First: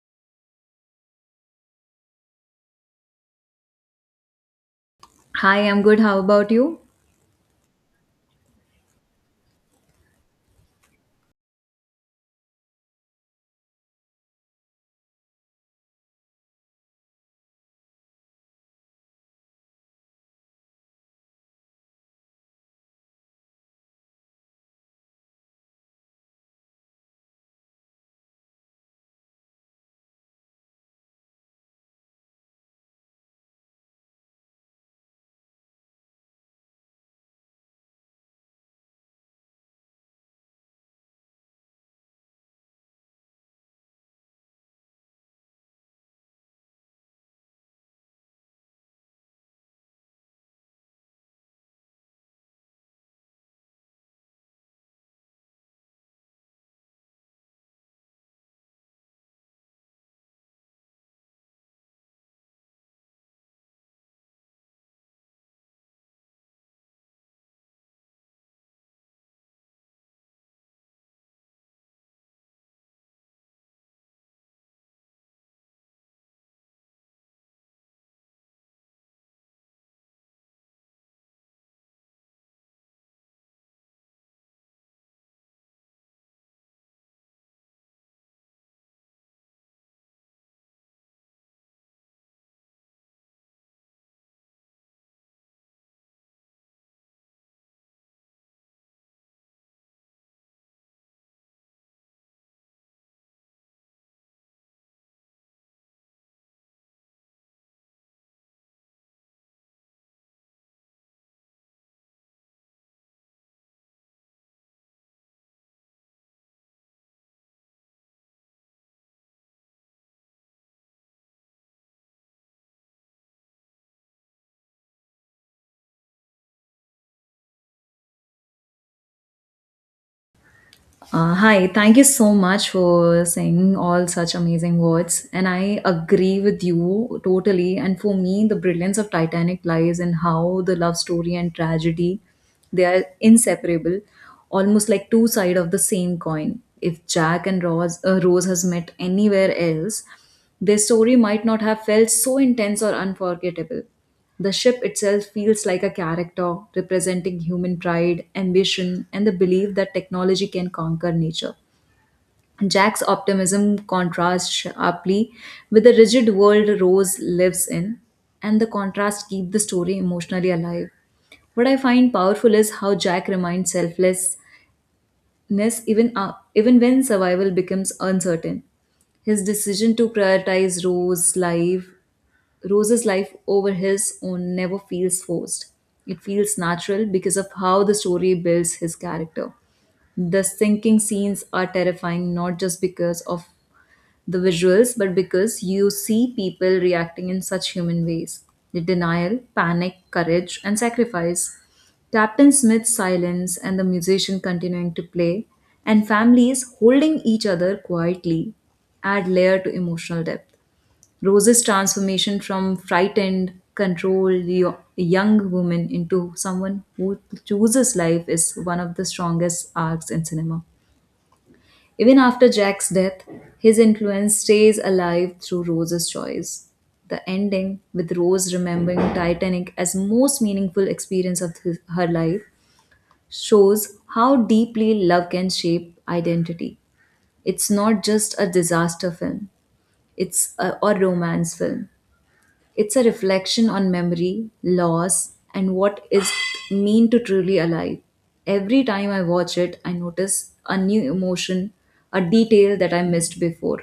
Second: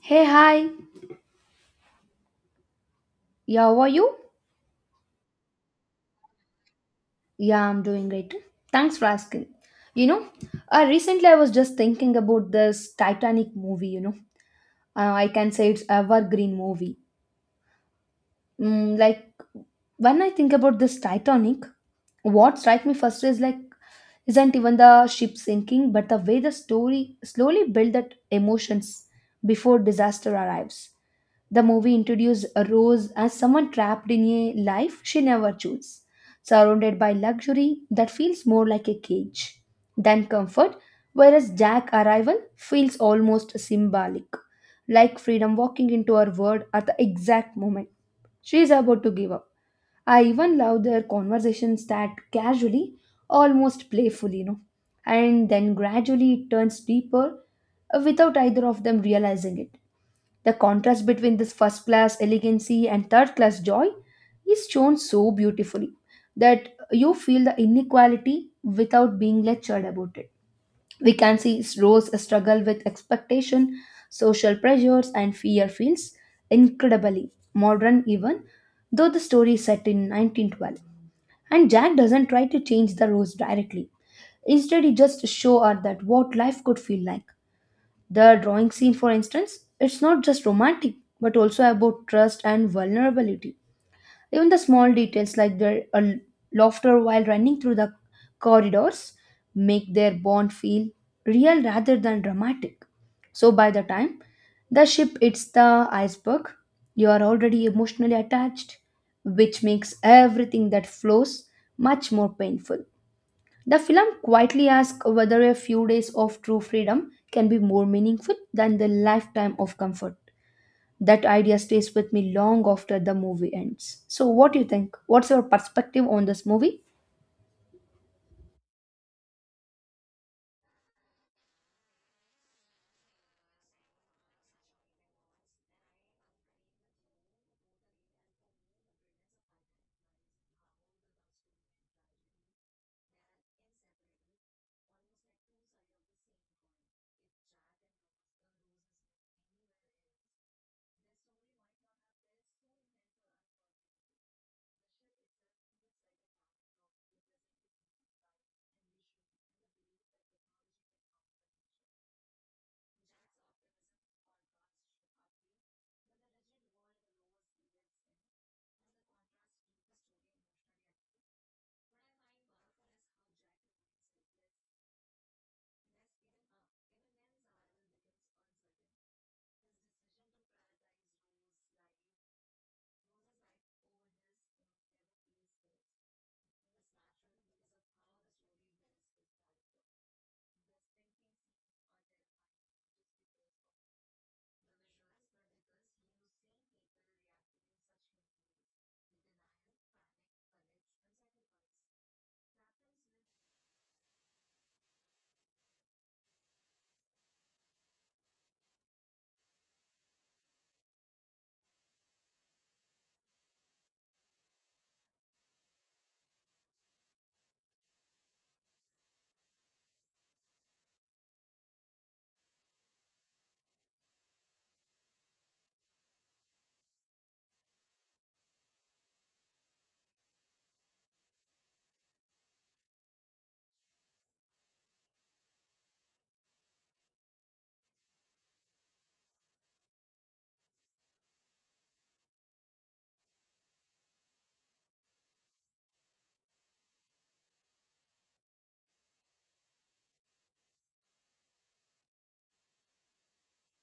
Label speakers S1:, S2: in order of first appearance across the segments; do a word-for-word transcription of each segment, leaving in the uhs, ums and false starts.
S1: Hey, hi. Yeah, how are you?
S2: Hi, I'm good. How about you?
S1: Yeah, I'm doing great. Thanks for asking. You know, uh, recently I was just thinking about this Titanic movie, you know. Uh, I can say it's evergreen movie. Mm, like when I think about this Titanic, what strikes me first is like isn't even the ship sinking but the way the story slowly build that emotions before disaster arrives. The movie introduced rose as someone trapped in a life she never chose, surrounded by luxury that feels more like a cage than comfort. Whereas Jack's arrival feels almost symbolic, like freedom walking into her world at the exact moment she is about to give up. I even love their conversations that casually, almost playfully, you know, and then gradually it turns deeper uh, without either of them realizing it. The contrast between this first class elegancy and third class joy is shown so beautifully that you feel the inequality without being lectured about it. We can see Rose struggle with expectation, social pressures, and fear feels incredibly modern even though the story is set in nineteen twelve. And Jack doesn't try to change the Rose directly. Instead, he just shows her that what life could feel like. The drawing scene, for instance, it's not just romantic but also about trust and vulnerability. Even the small details like their uh, laughter while running through the corridors make their bond feel real rather than dramatic. So by the time the ship hits the iceberg, you are already emotionally attached, which makes everything that flows much more painful. The film quietly asks whether a few days of true freedom can be more meaningful than the lifetime of comfort. That idea stays with me long after the movie ends. So, what do you think? What's your perspective on this movie?
S2: Uh, hi, thank you so much for saying all such amazing words. And I agree with you totally. And for me, the brilliance of Titanic lies in how the love story and tragedy they are inseparable, almost like two sides of the same coin. If Jack and Rose, uh, Rose has met anywhere else, their story might not have felt so intense or unforgettable. The ship itself feels like a character representing human pride, ambition, and the belief that technology can conquer nature. Jack's optimism contrasts sharply with the rigid world Rose lives in, and the contrast keeps the story emotionally alive. What I find powerful is how Jack remains selfless ness even uh, even when survival becomes uncertain. His decision to prioritize Rose life, Rose's life over his own never feels forced. It feels natural because of how the story builds his character. The sinking scenes are terrifying not just because of the visuals, but because you see people reacting in such human ways the denial, panic, courage, and sacrifice. Captain Smith's silence and the musician continuing to play, and families holding each other quietly add layer to emotional depth. Rose's transformation from frightened, controlled yo- young woman into someone who chooses life is one of the strongest arcs in cinema. Even after Jack's death, his influence stays alive through Rose's choice. The ending, with Rose remembering Titanic as most meaningful experience of his, her life, shows how deeply love can shape identity. It's not just a disaster film; it's a, a romance film. It's a reflection on memory, loss, and what is it mean to truly alive. Every time I watch it, I notice a new emotion, a detail that I missed before.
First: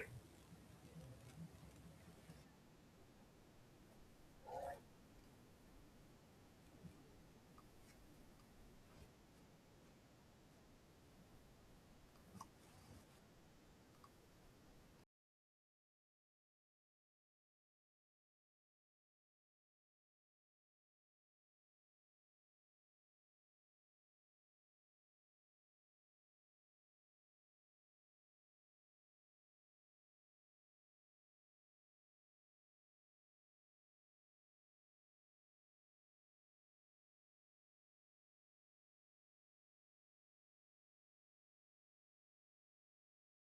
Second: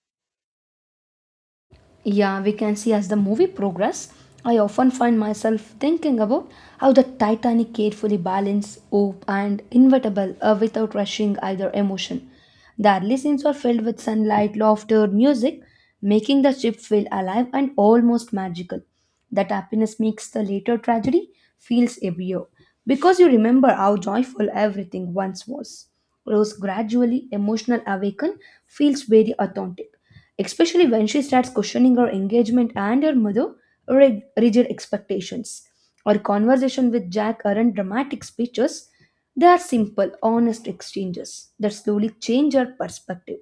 S1: Yeah, we can see as the movie progresses, I often find myself thinking about how the Titanic carefully balanced hope and inevitable uh, without rushing either emotion. The early scenes are filled with sunlight, laughter, music, making the ship feel alive and almost magical. That happiness makes the later tragedy feels heavier because you remember how joyful everything once was. Rose gradually emotional awaken feels very authentic, especially when she starts questioning her engagement and her mother rig- rigid expectations. Our conversation with Jack aren't dramatic speeches, they are simple, honest exchanges that slowly change her perspective.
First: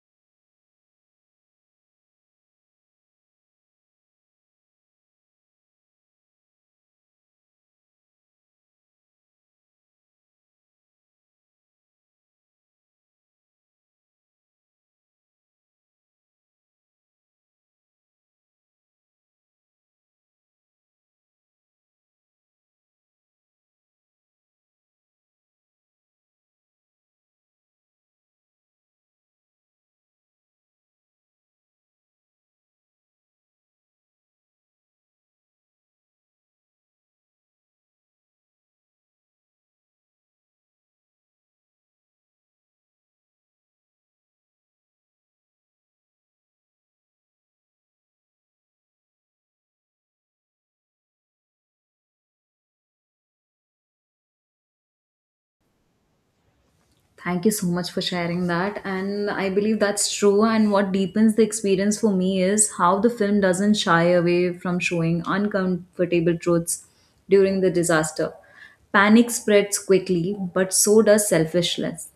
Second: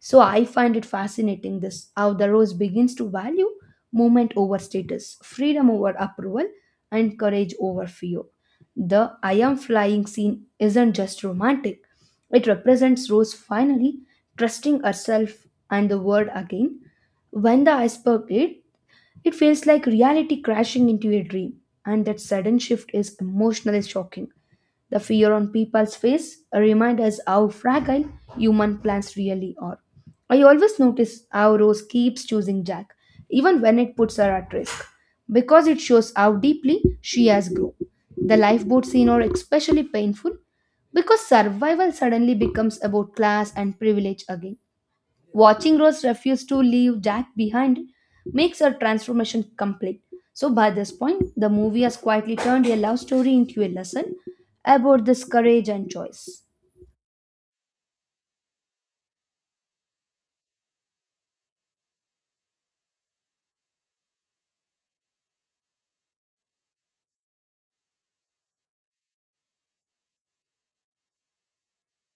S1: So I find it fascinating this how the rose begins to value movement over status, freedom over approval, and courage over fear. The I am flying scene isn't just romantic, it represents Rose finally trusting herself and the word again. When the iceberg hit, it feels like reality crashing into a dream, and that sudden shift is emotionally shocking. The fear on people's face remind us how fragile human plans really are. I always notice how Rose keeps choosing Jack, even when it puts her at risk, because it shows how deeply she has grown. The lifeboat scene are especially painful because survival suddenly becomes about class and privilege again. Watching Rose refuse to leave Jack behind makes her transformation complete. So, by this point, the movie has quietly turned a love story into a lesson about this courage and choice.
S2: Thank you so much for sharing that. And I believe that's true. And what deepens the experience for me is how the film doesn't shy away from showing uncomfortable truths during the disaster. Panic spreads quickly, but so does selfishness,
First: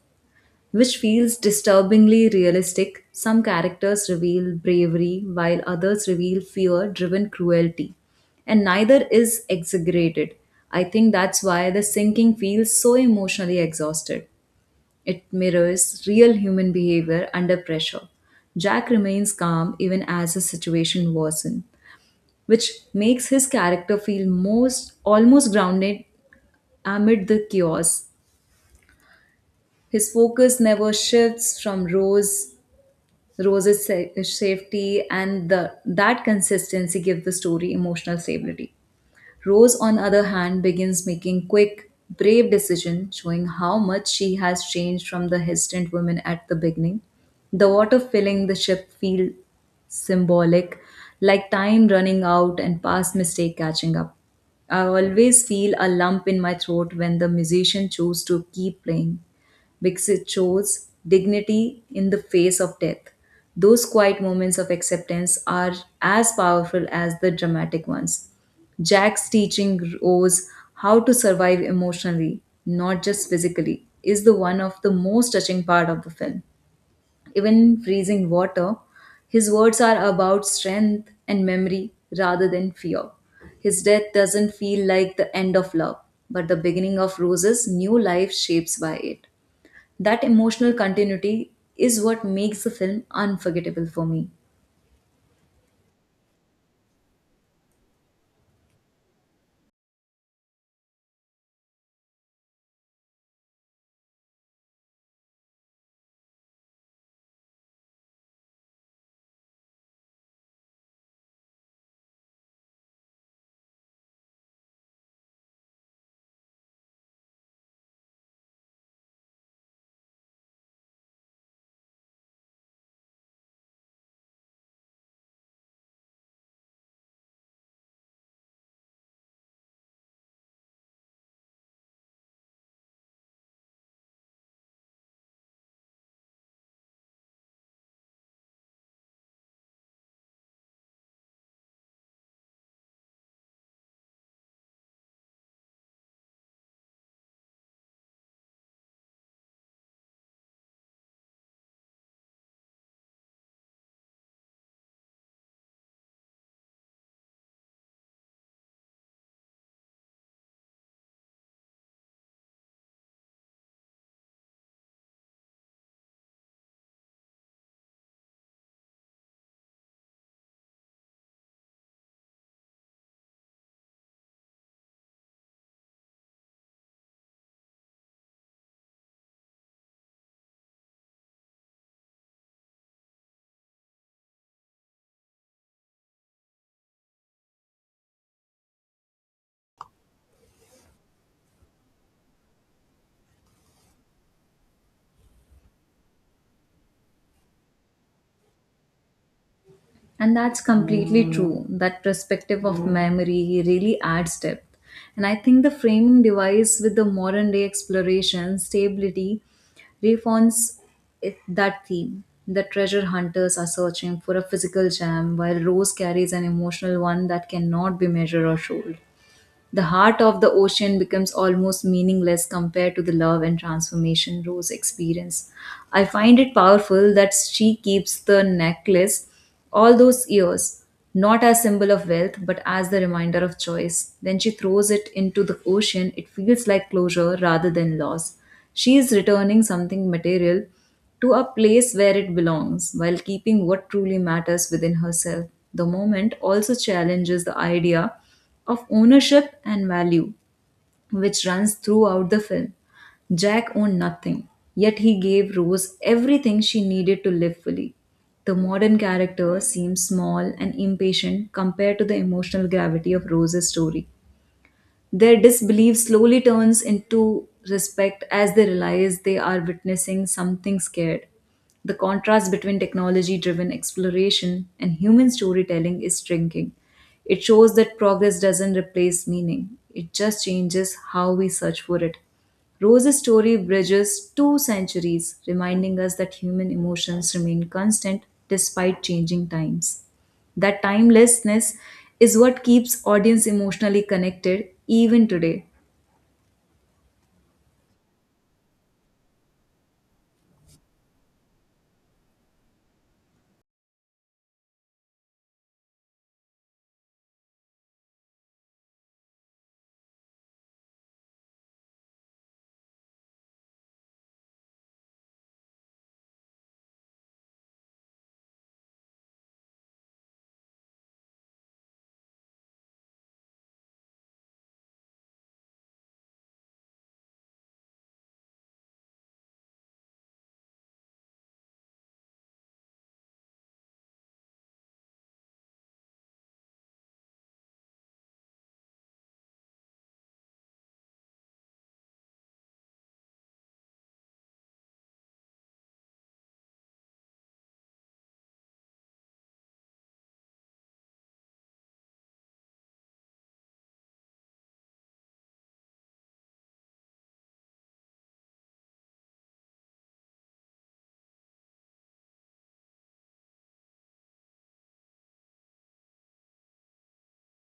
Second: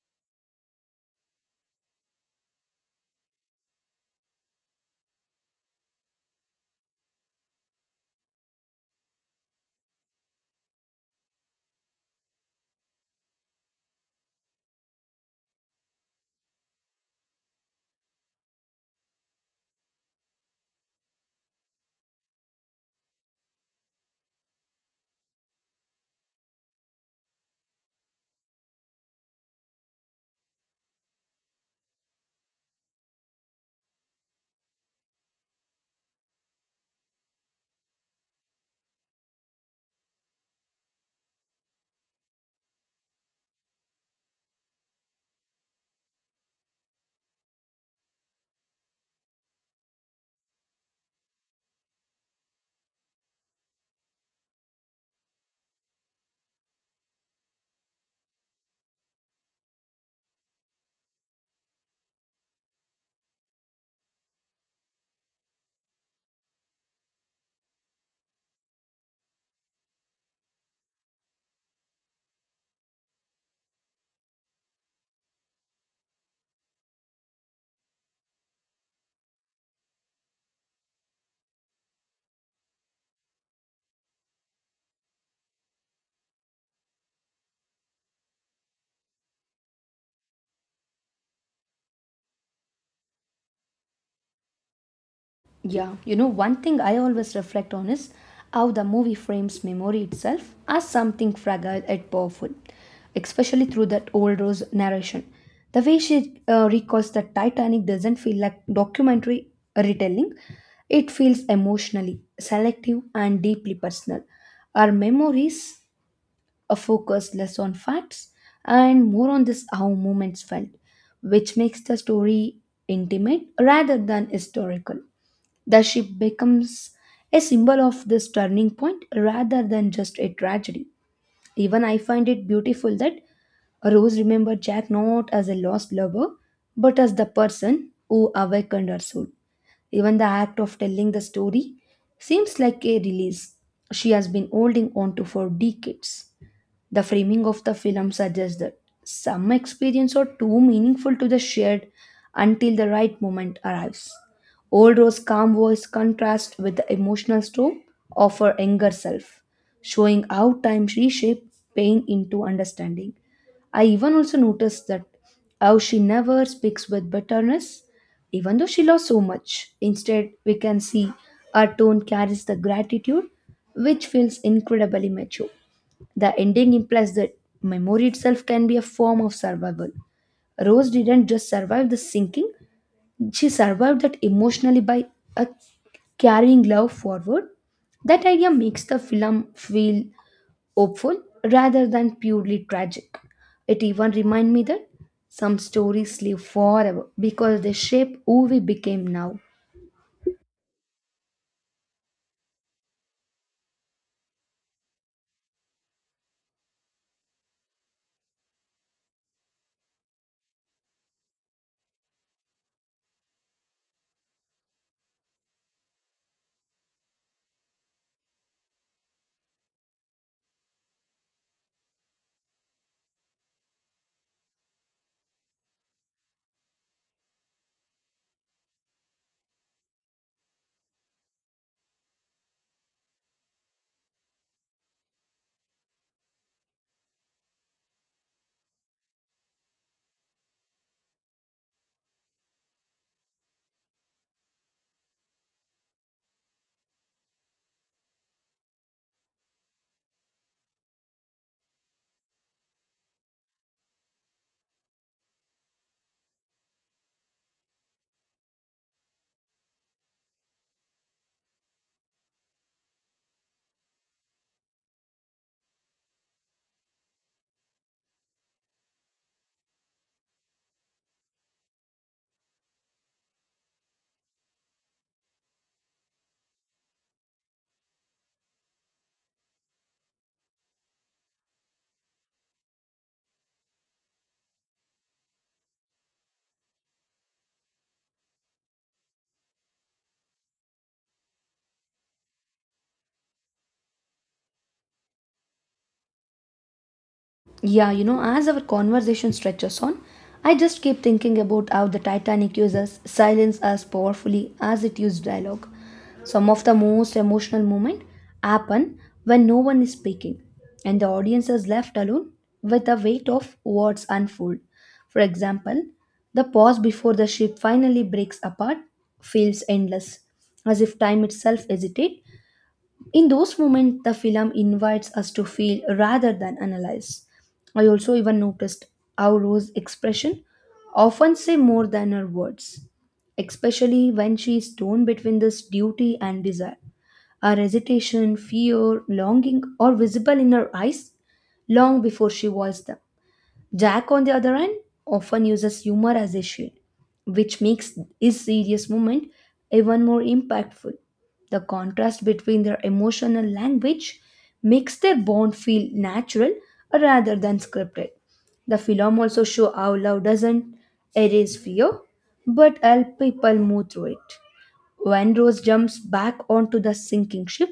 S2: which feels disturbingly realistic. Some characters reveal bravery, while others reveal fear driven cruelty, and neither is exaggerated. I think that's why the sinking feels so emotionally exhausted. It mirrors real human behavior under pressure. Jack remains calm even as the situation worsens, which makes his character feel most almost grounded amid the chaos. His focus never shifts from Rose Rose's sa- safety and the that consistency give the story emotional stability. Rose, on the other hand, begins making quick, brave decisions, showing how much she has changed from the hesitant woman at the beginning. The water filling the ship feels symbolic, like time running out and past mistake catching up. I always feel a lump in my throat when the musician chose to keep playing because it shows dignity in the face of death. Those quiet moments of acceptance are as powerful as the dramatic ones. Jack's teaching Rose how to survive emotionally, not just physically, is the one of the most touching part of the film. Even in freezing water, his words are about strength and memory rather than fear. His death doesn't feel like the end of love, but the beginning of Rose's new life shapes by it. That emotional continuity is what makes the film unforgettable for me.
S1: Yeah, you know, one thing I always reflect on is how the movie frames memory itself as something fragile and powerful, especially through that old Rose narration. The way she uh, recalls the Titanic doesn't feel like documentary retelling, it feels emotionally selective and deeply personal. Our memories are focused less on facts and more on this how moments felt, which makes the story intimate rather than historical. The ship becomes a symbol of this turning point rather than just a tragedy. Even I find it beautiful that Rose remembered Jack not as a lost lover, but as the person who awakened her soul. Even the act of telling the story seems like a release she has been holding on to for decades. The framing of the film suggests that some experiences are too meaningful to be shared until the right moment arrives. Old Rose's calm voice contrasts with the emotional storm of her younger self, showing how time reshapes pain into understanding. I even also noticed that how she never speaks with bitterness, even though she lost so much. Instead, we can see her tone carries the gratitude, which feels incredibly mature. The ending implies that memory itself can be a form of survival. Rose didn't just survive the sinking, she survived that emotionally by a carrying love forward. That idea makes the film feel hopeful rather than purely tragic. It even reminds me that some stories live forever because they shape who we became now.
S2: And that's completely true. That perspective of memory really adds depth. And I think the framing device with the modern day exploration, stability, refines it- that theme. The treasure hunters are searching for a physical gem, while Rose carries an emotional one that cannot be measured or sold. The heart of the ocean becomes almost meaningless compared to the love and transformation Rose experienced. I find it powerful that she keeps the necklace all those years, not as symbol of wealth, but as the reminder of choice. When she throws it into the ocean, it feels like closure rather than loss. She is returning something material to a place where it belongs while keeping what truly matters within herself. The moment also challenges the idea of ownership and value, which runs throughout the film. Jack owned nothing, yet he gave Rose everything she needed to live fully. The modern character seems small and impatient compared to the emotional gravity of Rose's story. Their disbelief slowly turns into respect as they realize they are witnessing something scared. The contrast between technology driven exploration and human storytelling is striking. It shows that progress doesn't replace meaning, it just changes how we search for it. Rose's story bridges two centuries, reminding us that human emotions remain constant despite changing times. That timelessness is what keeps audience emotionally connected even today.
S1: Yeah, you know, as our conversation stretches on, I just keep thinking about how the Titanic uses silence as powerfully as it used dialogue. Some of the most emotional moments happen when no one is speaking and the audience is left alone with the weight of what's unfold. For example, the pause before the ship finally breaks apart feels endless, as if time itself hesitates in those moments, the film invites us to feel rather than analyze. I also even noticed how Rose's expression often say more than her words, especially when she is torn between this duty and desire. Her hesitation, fear, longing are visible in her eyes long before she voiced them. Jack, on the other hand, often uses humor as a shield, which makes his serious moment even more impactful. The contrast between their emotional language makes their bond feel natural rather than scripted. The film also shows how love doesn't erase fear but help people move through it. When Rose jumps back onto the sinking ship,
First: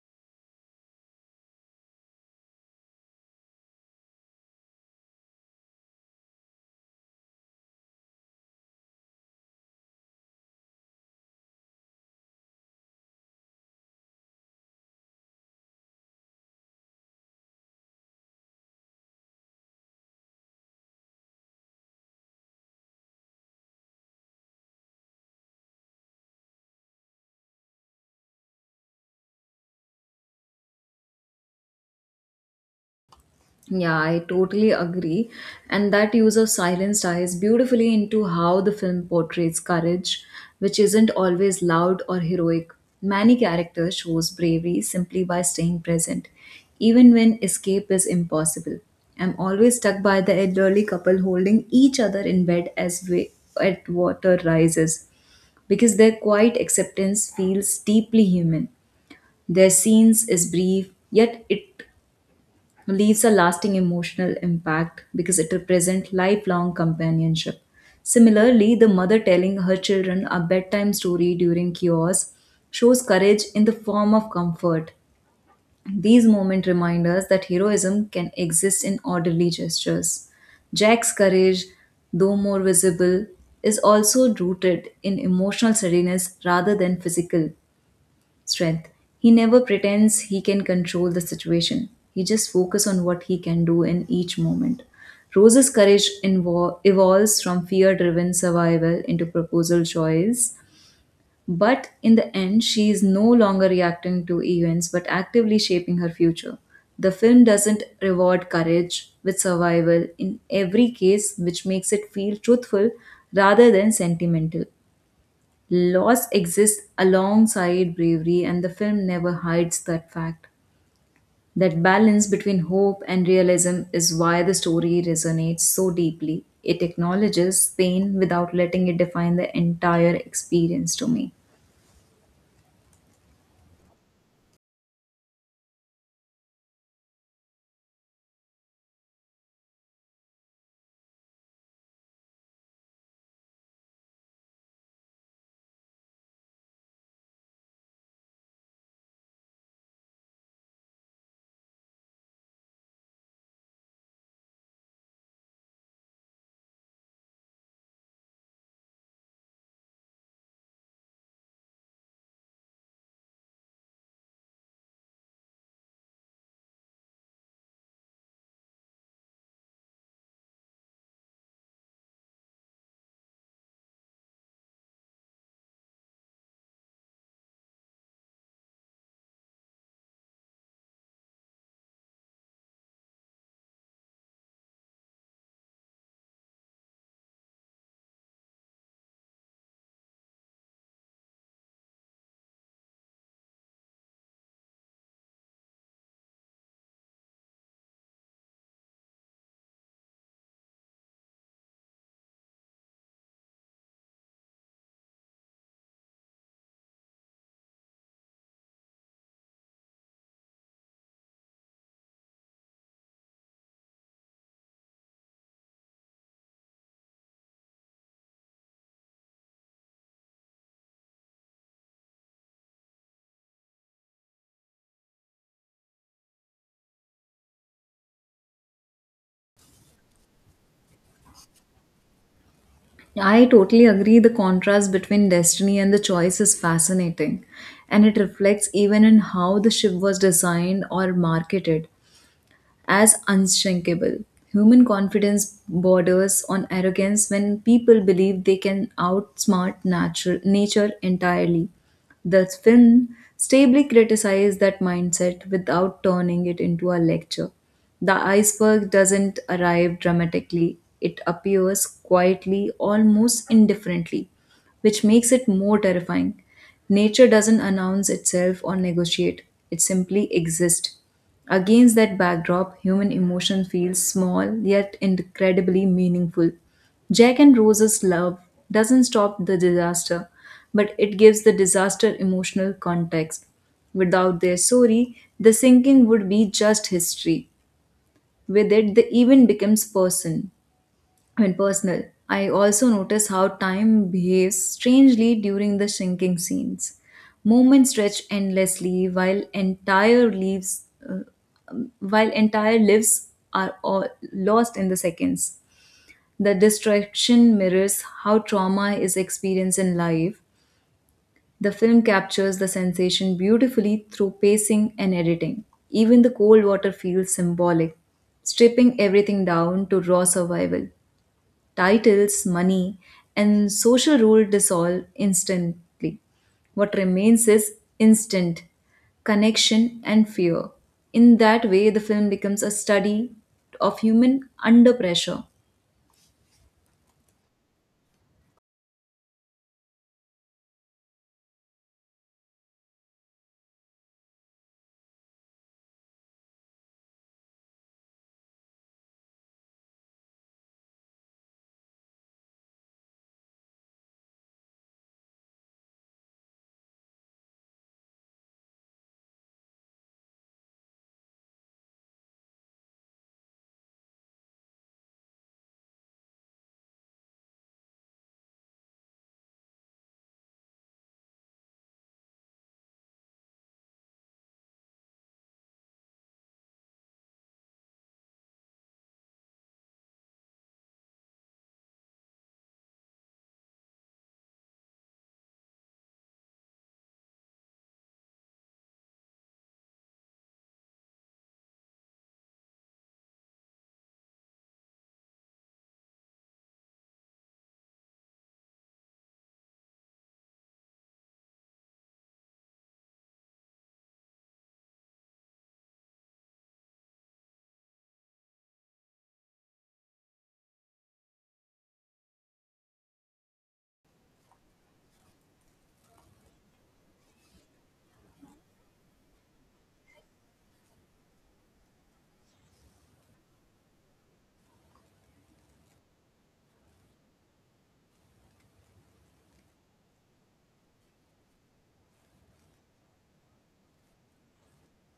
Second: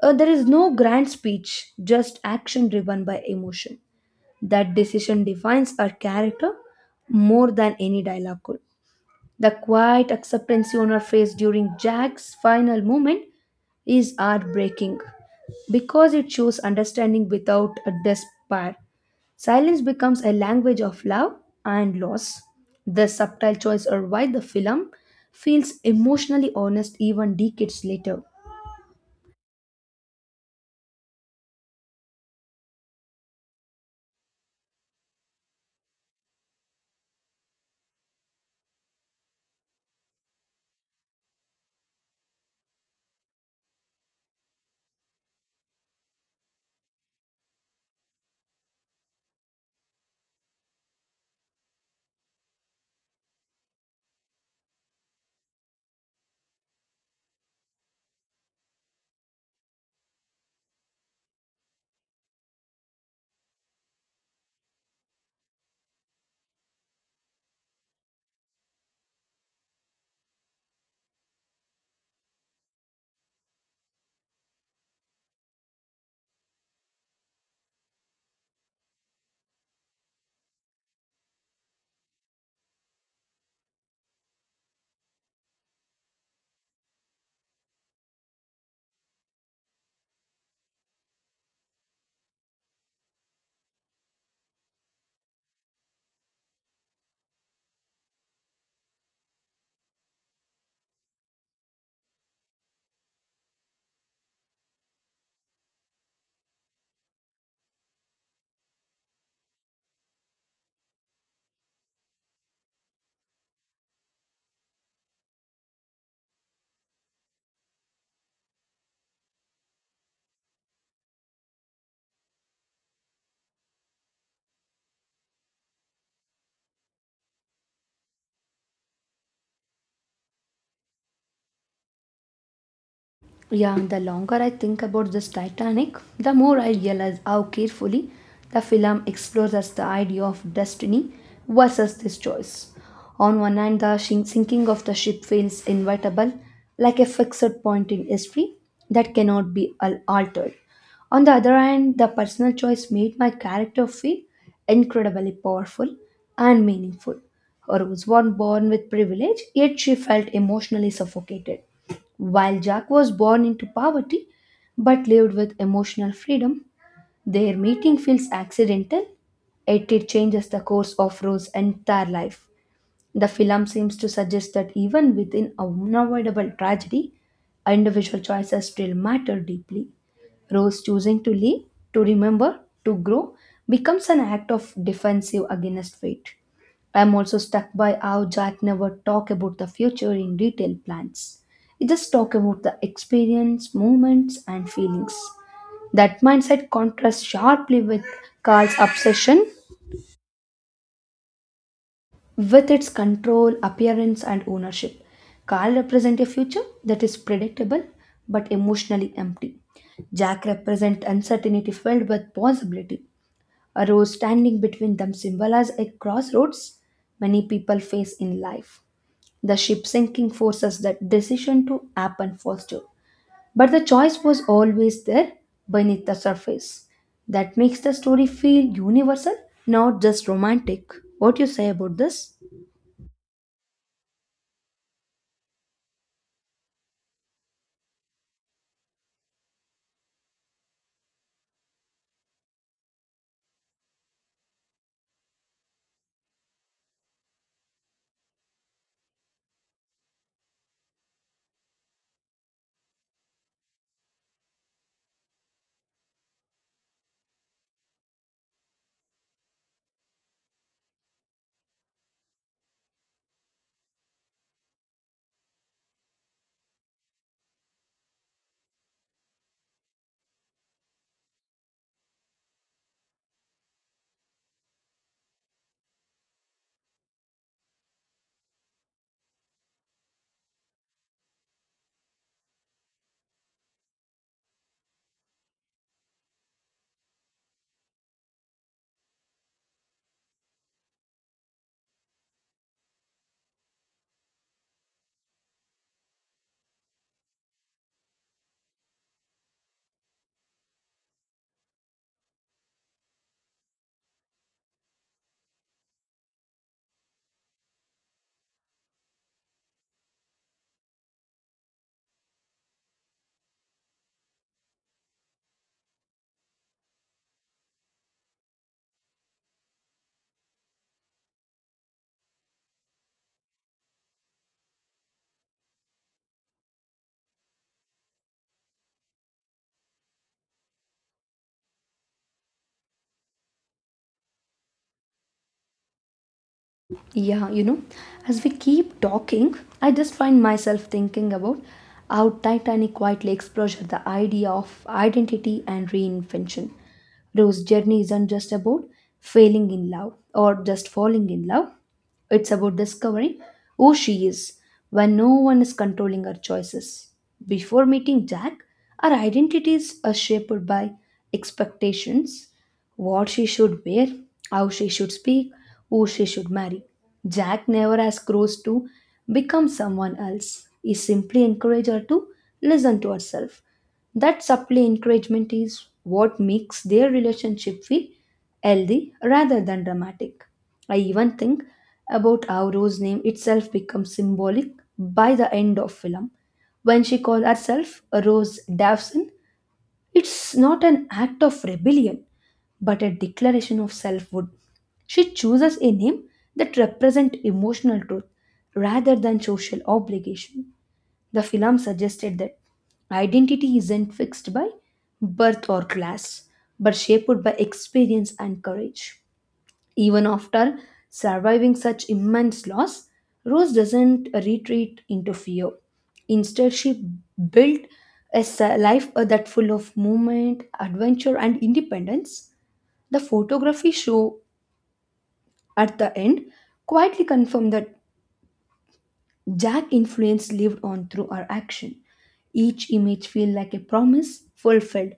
S1: uh, there is no grand speech, just action driven by emotion. That decision defines her character more than any dialogue could. The quiet acceptance on her face during Jack's final moment is heartbreaking because it shows understanding without a despair. Silence becomes a language of love and loss. The subtle choice or why the film feels emotionally honest even decades later.
S2: Yeah, I totally agree. And that use of silence ties beautifully into how the film portrays courage, which isn't always loud or heroic. Many characters shows bravery simply by staying present, even when escape is impossible. I'm always struck by the elderly couple holding each other in bed as wa- at water rises because their quiet acceptance feels deeply human. Their scenes is brief, yet it leaves a lasting emotional impact because it represents lifelong companionship. Similarly, the mother telling her children a bedtime story during chaos shows courage in the form of comfort. These moments remind us that heroism can exist in orderly gestures. Jack's courage, though more visible, is also rooted in emotional steadiness rather than physical strength. He never pretends he can control the situation. He just focuses on what he can do in each moment. Rose's courage invo- evolves from fear driven survival into proposal choice, but in the end, she is no longer reacting to events but actively shaping her future. The film doesn't reward courage with survival in every case, which makes it feel truthful rather than sentimental. Loss exists alongside bravery, and the film never hides that fact. That balance between hope and realism is why the story resonates so deeply. It acknowledges pain without letting it define the entire experience to me.
S1: Yeah, the longer I think about this Titanic, the more I realize how carefully the film explores us the idea of destiny versus this choice. On one hand, the shin- sinking of the ship feels inevitable, like a fixed point in history that cannot be al- altered. On the other hand, the personal choice made my character feel incredibly powerful and meaningful. Her was one born with privilege, yet she felt emotionally suffocated. While Jack was born into poverty but lived with emotional freedom, their meeting feels accidental. It, it changes the course of Rose's entire life. The film seems to suggest that even within unavoidable tragedy, individual choices still matter deeply. Rose choosing to live, to remember, to grow becomes an act of defensive against fate. I am also struck by how Jack never talk about the future in detailed plans. He just talk about the experience, moments, and feelings. That mindset contrasts sharply with Carl's obsession with its control, appearance, and ownership. Carl represents a future that is predictable but emotionally empty. Jack represents uncertainty filled with possibility. A road standing between them symbolizes a crossroads many people face in life. The ship sinking forces that decision to happen faster. But the choice was always there beneath the surface. That makes the story feel universal, not just romantic. What you say about this?
S2: I totally agree. The contrast between destiny and the choice is fascinating, and it reflects even in how the ship was designed or marketed as unshrinkable. Human confidence borders on arrogance when people believe they can outsmart natural, nature entirely. The film stably criticized that mindset without turning it into a lecture. The iceberg doesn't arrive dramatically, it appears quietly, almost indifferently, which makes it more terrifying. Nature doesn't announce itself or negotiate, it simply exists. Against that backdrop, human emotion feels small yet incredibly meaningful. Jack and Rose's love doesn't stop the disaster, but it gives the disaster emotional context. Without their story, the sinking would be just history. With it, the event becomes person. I mean, personal. I also notice how time behaves strangely during the sinking scenes. Moments stretch endlessly while entire leaves while entire lives are all lost in the seconds. The distraction mirrors how trauma is experienced in life. The film captures the sensation beautifully through pacing and editing. Even the cold water feels symbolic, stripping everything down to raw survival titles, money, and social rule dissolve instantly. What remains is instant connection and fear. In that way, the film becomes a study of human under pressure.
S1: Yeah, you know, as we keep talking, I just find myself thinking about how Titanic quietly explores the idea of identity and reinvention. Rose's journey isn't just about failing in love or just falling in love, it's about discovering who she is when no one is controlling her choices. Before meeting Jack, our identities are shaped by expectations, what she should wear, how she should speak, who she should marry. Jack never has grows to become someone else. He simply encourages her to listen to herself. That subtle encouragement is what makes their relationship feel healthy rather than dramatic. I even think about how Rose's name itself becomes symbolic by the end of film. When she calls herself Rose Davson, it's not an act of rebellion, but a declaration of selfhood. She chooses a name that represents emotional truth rather than social obligation. The film suggested that identity isn't fixed by birth or class, but shaped by experience and courage. Even after surviving such immense loss, Rose doesn't retreat into fear. Instead, she built a s- life uh, that full of movement, adventure, and independence. The photography show at the end quietly confirm that Jack influence lived on through her action. Each image feel like a promise fulfilled.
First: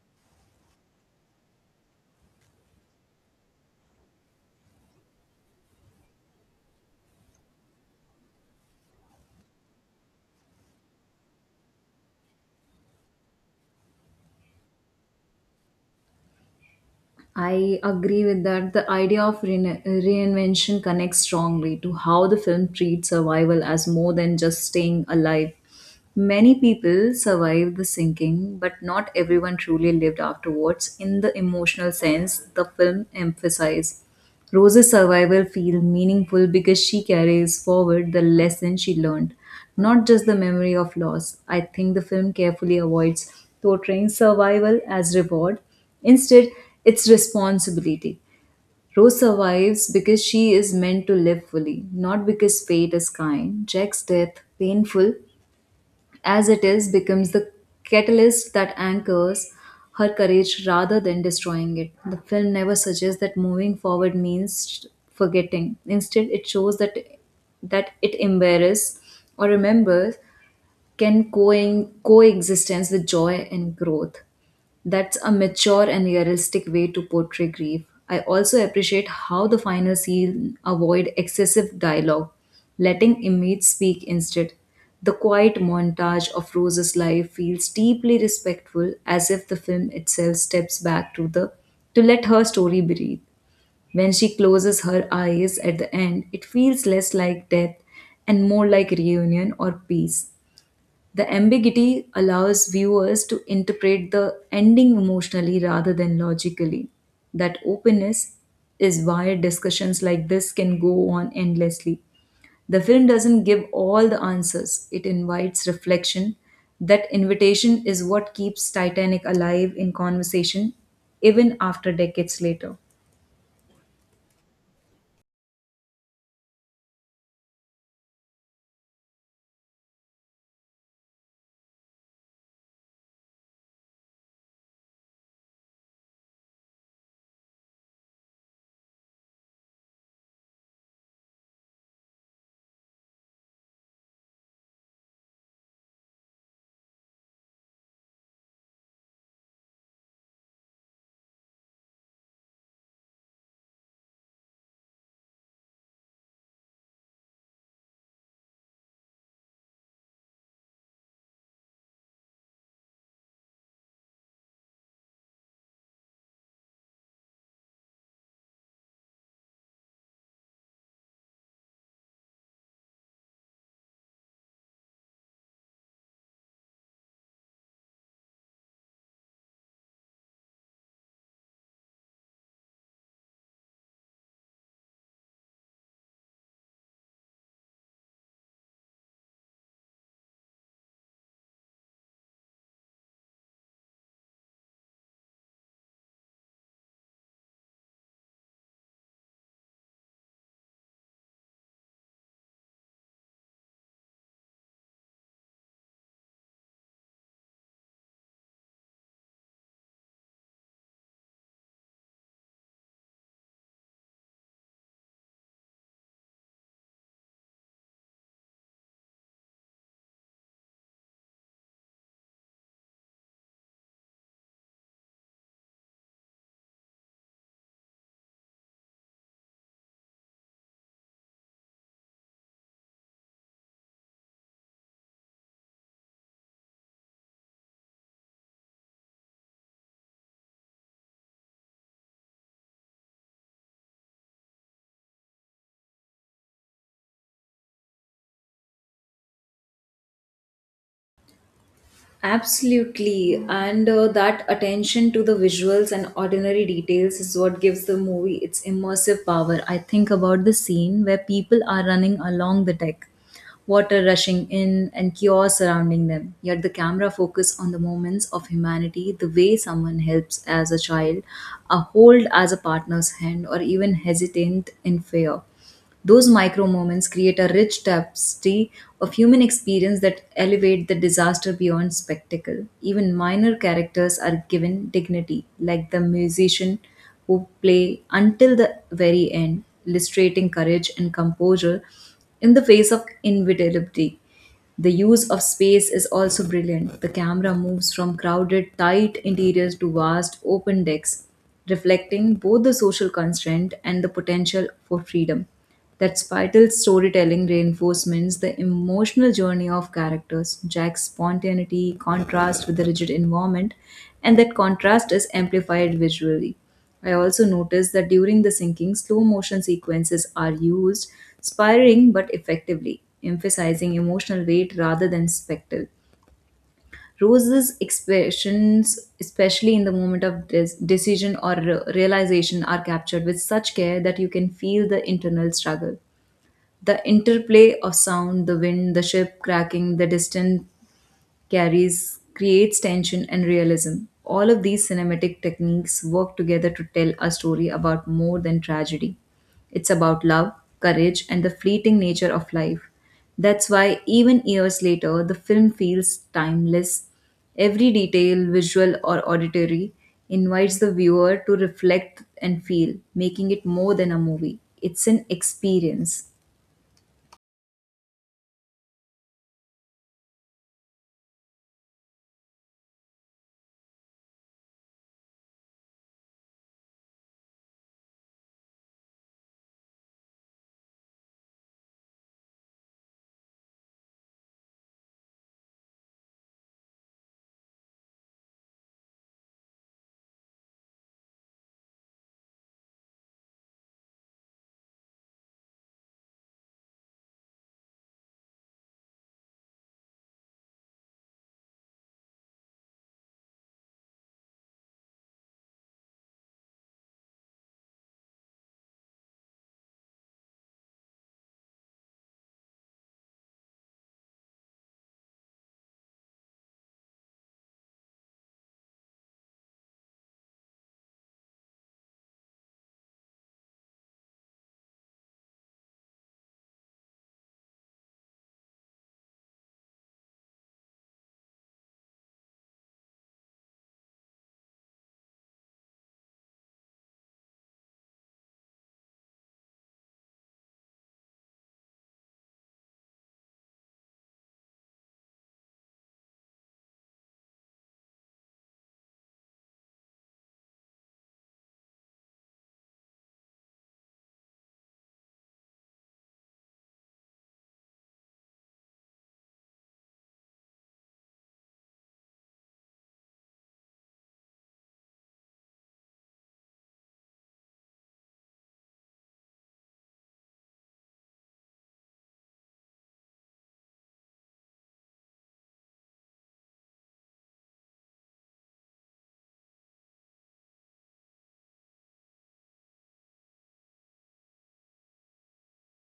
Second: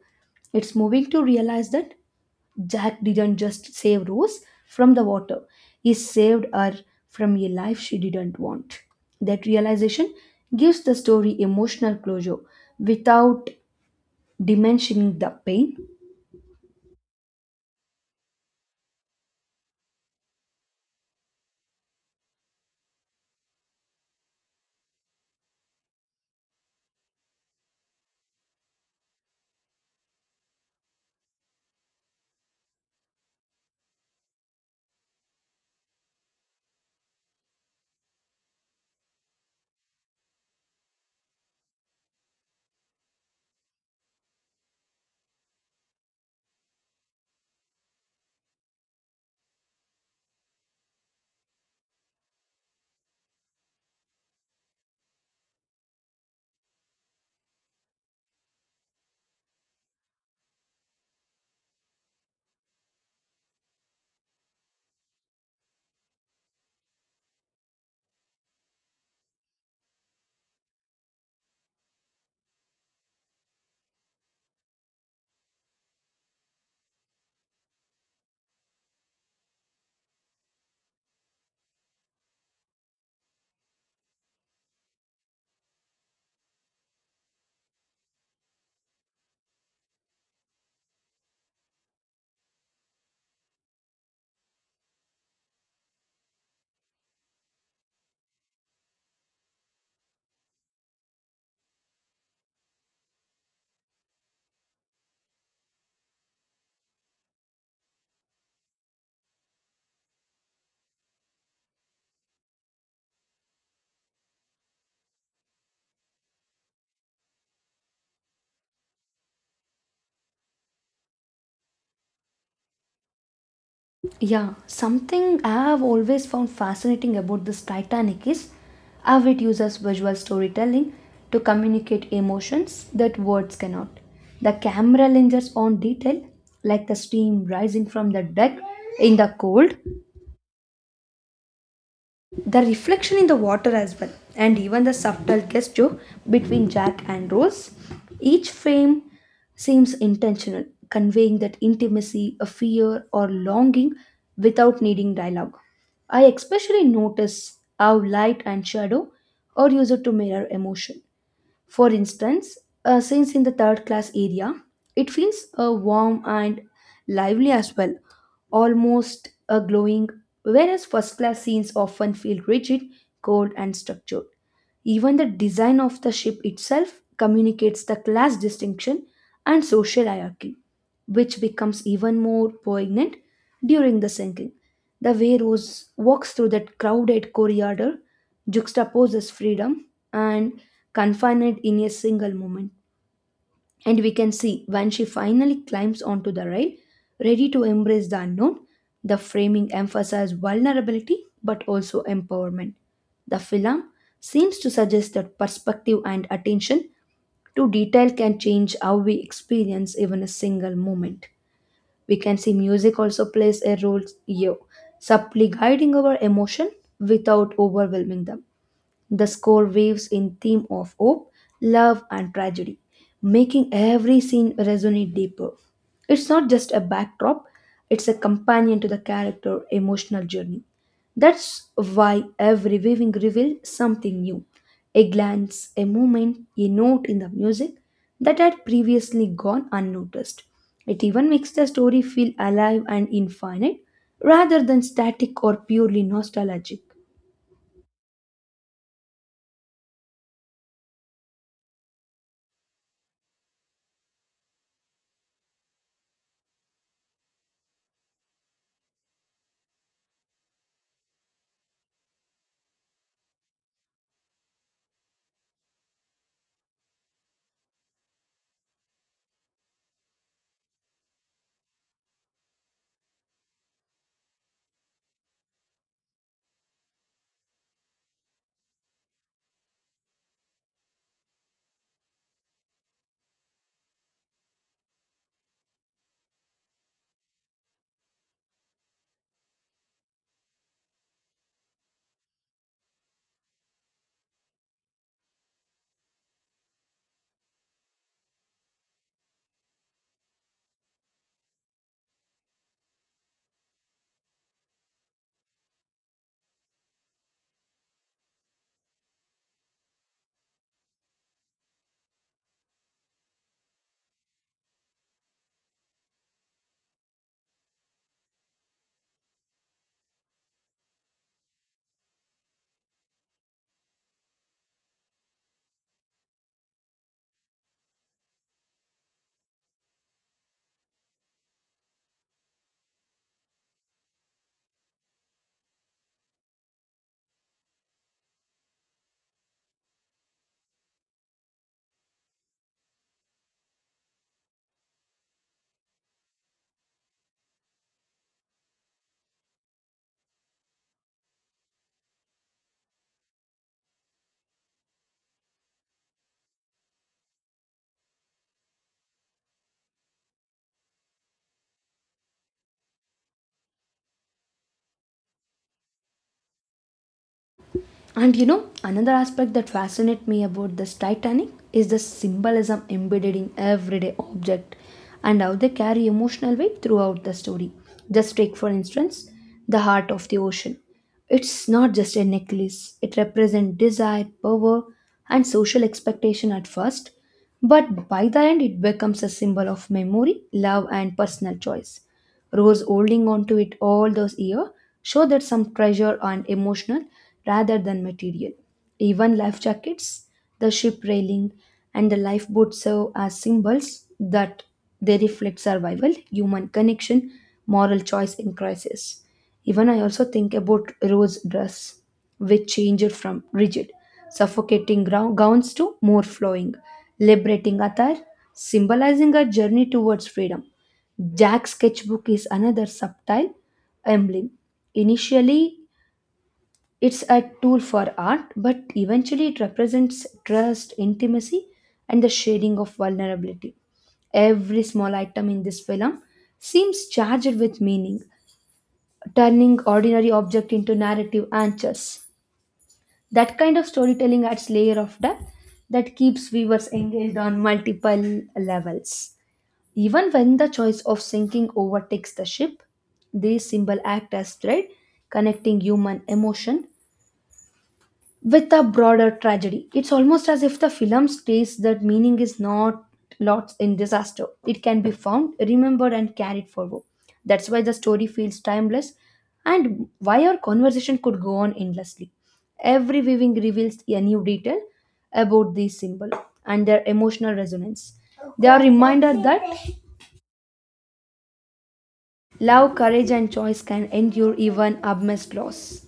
S1: It's moving to realize that Jack didn't just save Rose from the water, he saved her from a life she didn't want. That realization gives the story emotional closure without diminishing the pain.
S2: I agree with that. The idea of rein- reinvention connects strongly to how the film treats survival as more than just staying alive. Many people survived the sinking, but not everyone truly lived afterwards in the emotional sense the film emphasized. Rose's survival feels meaningful because she carries forward the lesson she learned, not just the memory of loss. I think the film carefully avoids portraying survival as reward. Instead, it's responsibility. Rose survives because she is meant to live fully, not because fate is kind. Jack's death, painful as it is becomes the catalyst that anchors her courage rather than destroying it. The film never suggests that moving forward means forgetting. Instead, it shows that that it embarrasses or remembers can co- coexistence with joy and growth. That's a mature and realistic way to portray grief. I also appreciate how the final scene avoid excessive dialogue, letting image speak instead. The quiet montage of Rose's life feels deeply respectful as if the film itself steps back to the to let her story breathe. When she closes her eyes at the end, it feels less like death and more like reunion or peace. The ambiguity allows viewers to interpret the ending emotionally rather than logically. That openness is why discussions like this can go on endlessly. The film doesn't give all the answers, it invites reflection. That invitation is what keeps Titanic alive in conversation even after decades later.
S1: Yeah, something I have always found fascinating about this Titanic is how it uses visual storytelling to communicate emotions that words cannot. The camera lingers on detail, like the steam rising from the deck in the cold, the reflection in the water as well, and even the subtle gesture between Jack and Rose. Each frame seems intentional, conveying that intimacy, a fear or longing, without needing dialogue. I especially notice how light and shadow are used to mirror emotion. For instance, uh, since in the third class area, it feels uh, warm and lively as well, almost uh, glowing, whereas first class scenes often feel rigid, cold, and structured. Even the design of the ship itself communicates the class distinction and social hierarchy, which becomes even more poignant during the sinking. The way Rose walks through that crowded corridor juxtaposes freedom and confined in a single moment. And we can see when she finally climbs onto the rail, ready to embrace the unknown, the framing emphasizes vulnerability but also empowerment. The film seems to suggest that perspective and attention to detail can change how we experience even a single moment. We can see music also plays a role here, subtly guiding our emotion without overwhelming them. The score waves in theme of hope, love and tragedy, making every scene resonate deeper. It's not just a backdrop, it's a companion to the character emotional journey. That's why every weaving revealed something new. A glance, a movement, a note in the music that had previously gone unnoticed. It even makes the story feel alive and infinite rather than static or purely nostalgic.
S2: Absolutely. And uh, that attention to the visuals and ordinary details is what gives the movie its immersive power. I think about the scene where people are running along the deck, water rushing in and chaos surrounding them. Yet the camera focuses on the moments of humanity, the way someone helps as a child, a hold as a partner's hand, or even hesitant in fear. Those micro moments create a rich tapestry of human experience that elevate the disaster beyond spectacle. Even minor characters are given dignity, like the musician who play until the very end, illustrating courage and composure in the face of inevitability. The use of space is also brilliant. The camera moves from crowded, tight interiors to vast, open decks, reflecting both the social constraint and the potential for freedom. That spiral storytelling reinforcements the emotional journey of characters, Jack's spontaneity, contrasts with the rigid environment, and that contrast is amplified visually. I also noticed that during the sinking, slow motion sequences are used, spiraling but effectively, emphasizing emotional weight rather than spectacle. Rose's expressions, especially in the moment of des- decision or re- realization, are captured with such care that you can feel the internal struggle. The interplay of sound, the wind, the ship cracking, the distant carries creates tension and realism. All of these cinematic techniques work together to tell a story about more than tragedy. It's about love, courage, and the fleeting nature of life. That's why, even years later, the film feels timeless. Every detail, visual or auditory, invites the viewer to reflect and feel, making it more than a movie. It's an experience.
S1: And you know, another aspect that fascinates me about this Titanic is the symbolism embedded in everyday object and how they carry emotional weight throughout the story. Just take for instance the heart of the ocean. It's not just a necklace, it represents desire, power, and social expectation at first, but by the end it becomes a symbol of memory, love, and personal choice. Rose holding on to it all those years show that some treasure and emotional rather than material. Even life jackets, the ship railing, and the lifeboat serve as symbols that they reflect survival, human connection, moral choice in crisis. Even I also think about Rose dress, which changed from rigid, suffocating grou- gowns to more flowing, liberating attire, symbolizing a journey towards freedom. Jack's sketchbook is another subtle emblem. Initially, it's a tool for art, but eventually, it represents trust, intimacy, and the sharing of vulnerability. Every small item in this film seems charged with meaning, turning ordinary object into narrative anchors. That kind of storytelling adds layer of depth that keeps viewers engaged on multiple levels. Even when the choice of sinking overtakes the ship, these symbols act as thread connecting human emotion with a broader tragedy. It's almost as if the film states that meaning is not lost in disaster. It can be found, remembered, and carried forward. That's why the story feels timeless and why our conversation could go on endlessly. Every viewing reveals a new detail about these symbols and their emotional resonance. They are reminded that love, courage, and choice can endure even amidst loss.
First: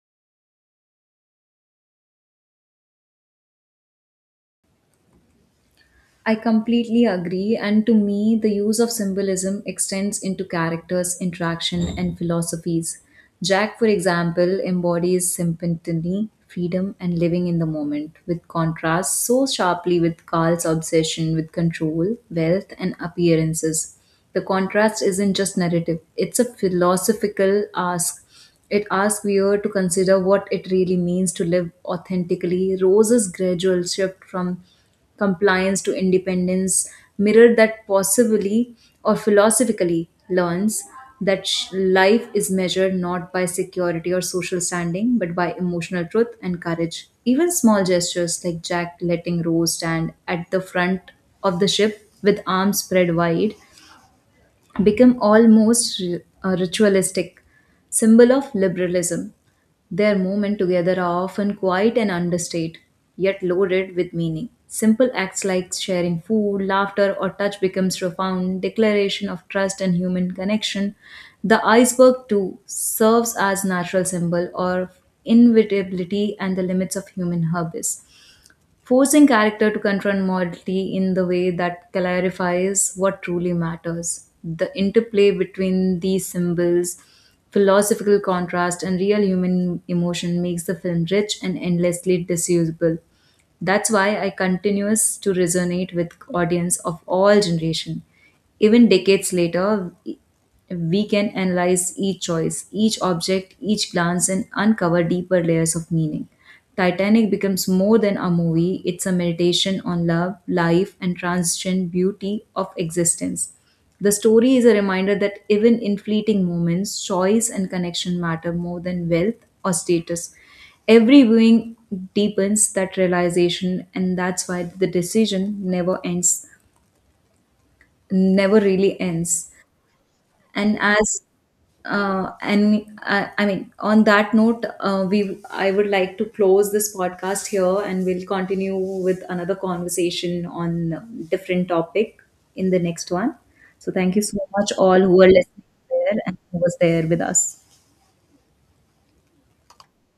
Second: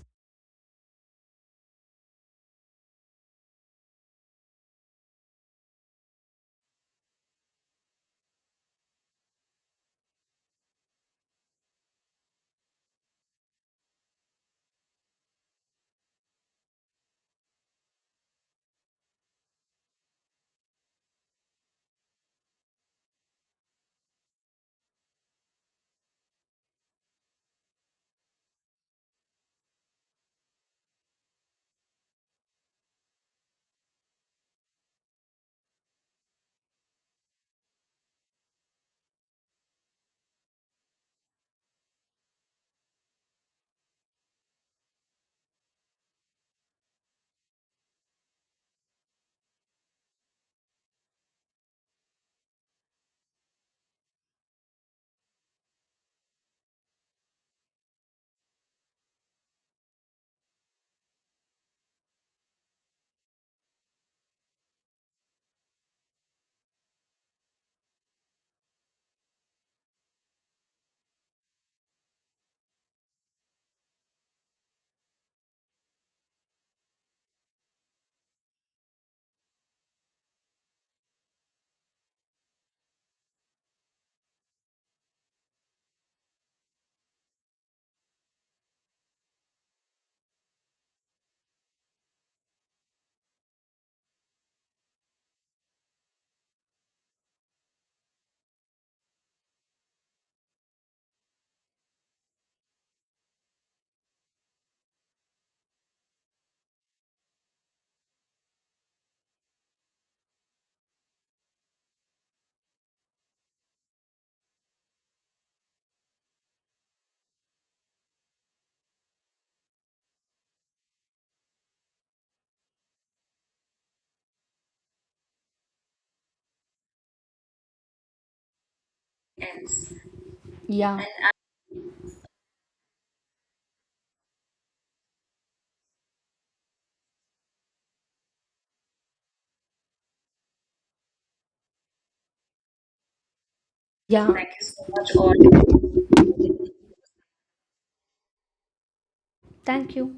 S2: I completely agree, and to me, the use of symbolism extends into characters, interaction, and philosophies. Jack, for example, embodies simplicity, freedom, and living in the moment, with contrast so sharply with Carl's obsession with control, wealth, and appearances. The contrast isn't just narrative, it's a philosophical ask it asks viewer to consider what it really means to live authentically. Rose's gradual shift from compliance to independence mirrored that possibly or philosophically learns that sh- life is measured not by security or social standing but by emotional truth and courage even small gestures like Jack letting Rose stand at the front of the ship with arms spread wide become almost ri- a ritualistic symbol of liberalism. Their movement together are often quiet and understated, yet loaded with meaning. Simple acts like sharing food, laughter, or touch becomes profound declaration of trust and human connection. The iceberg too serves as natural symbol of inevitability and the limits of human hubris forcing character to confront morality in the way that clarifies what truly matters. The interplay between these symbols, philosophical contrast, and real human emotion makes the film rich and endlessly disusable. That's why I continues to resonate with audience of all generation. Even decades later, we can analyze each choice, each object, each glance, and uncover deeper layers of meaning. Titanic becomes more than a movie, it's a meditation on love, life, and transient beauty of existence. The story is a reminder that even in fleeting moments, choice and connection matter more than wealth or status. Every viewing deepens that realization, and that's why the decision never ends, never really ends and
S1: Yeah,
S2: as uh, and uh, I mean, on that note, uh, we I would like to close this podcast here, and we'll continue with another conversation on different topic in the next one. So thank you
S1: yeah.
S2: so
S1: Thank you
S2: much,
S1: so
S2: all
S1: much
S2: who are listening
S1: all.
S2: there and who was there with us.
S1: Thank you.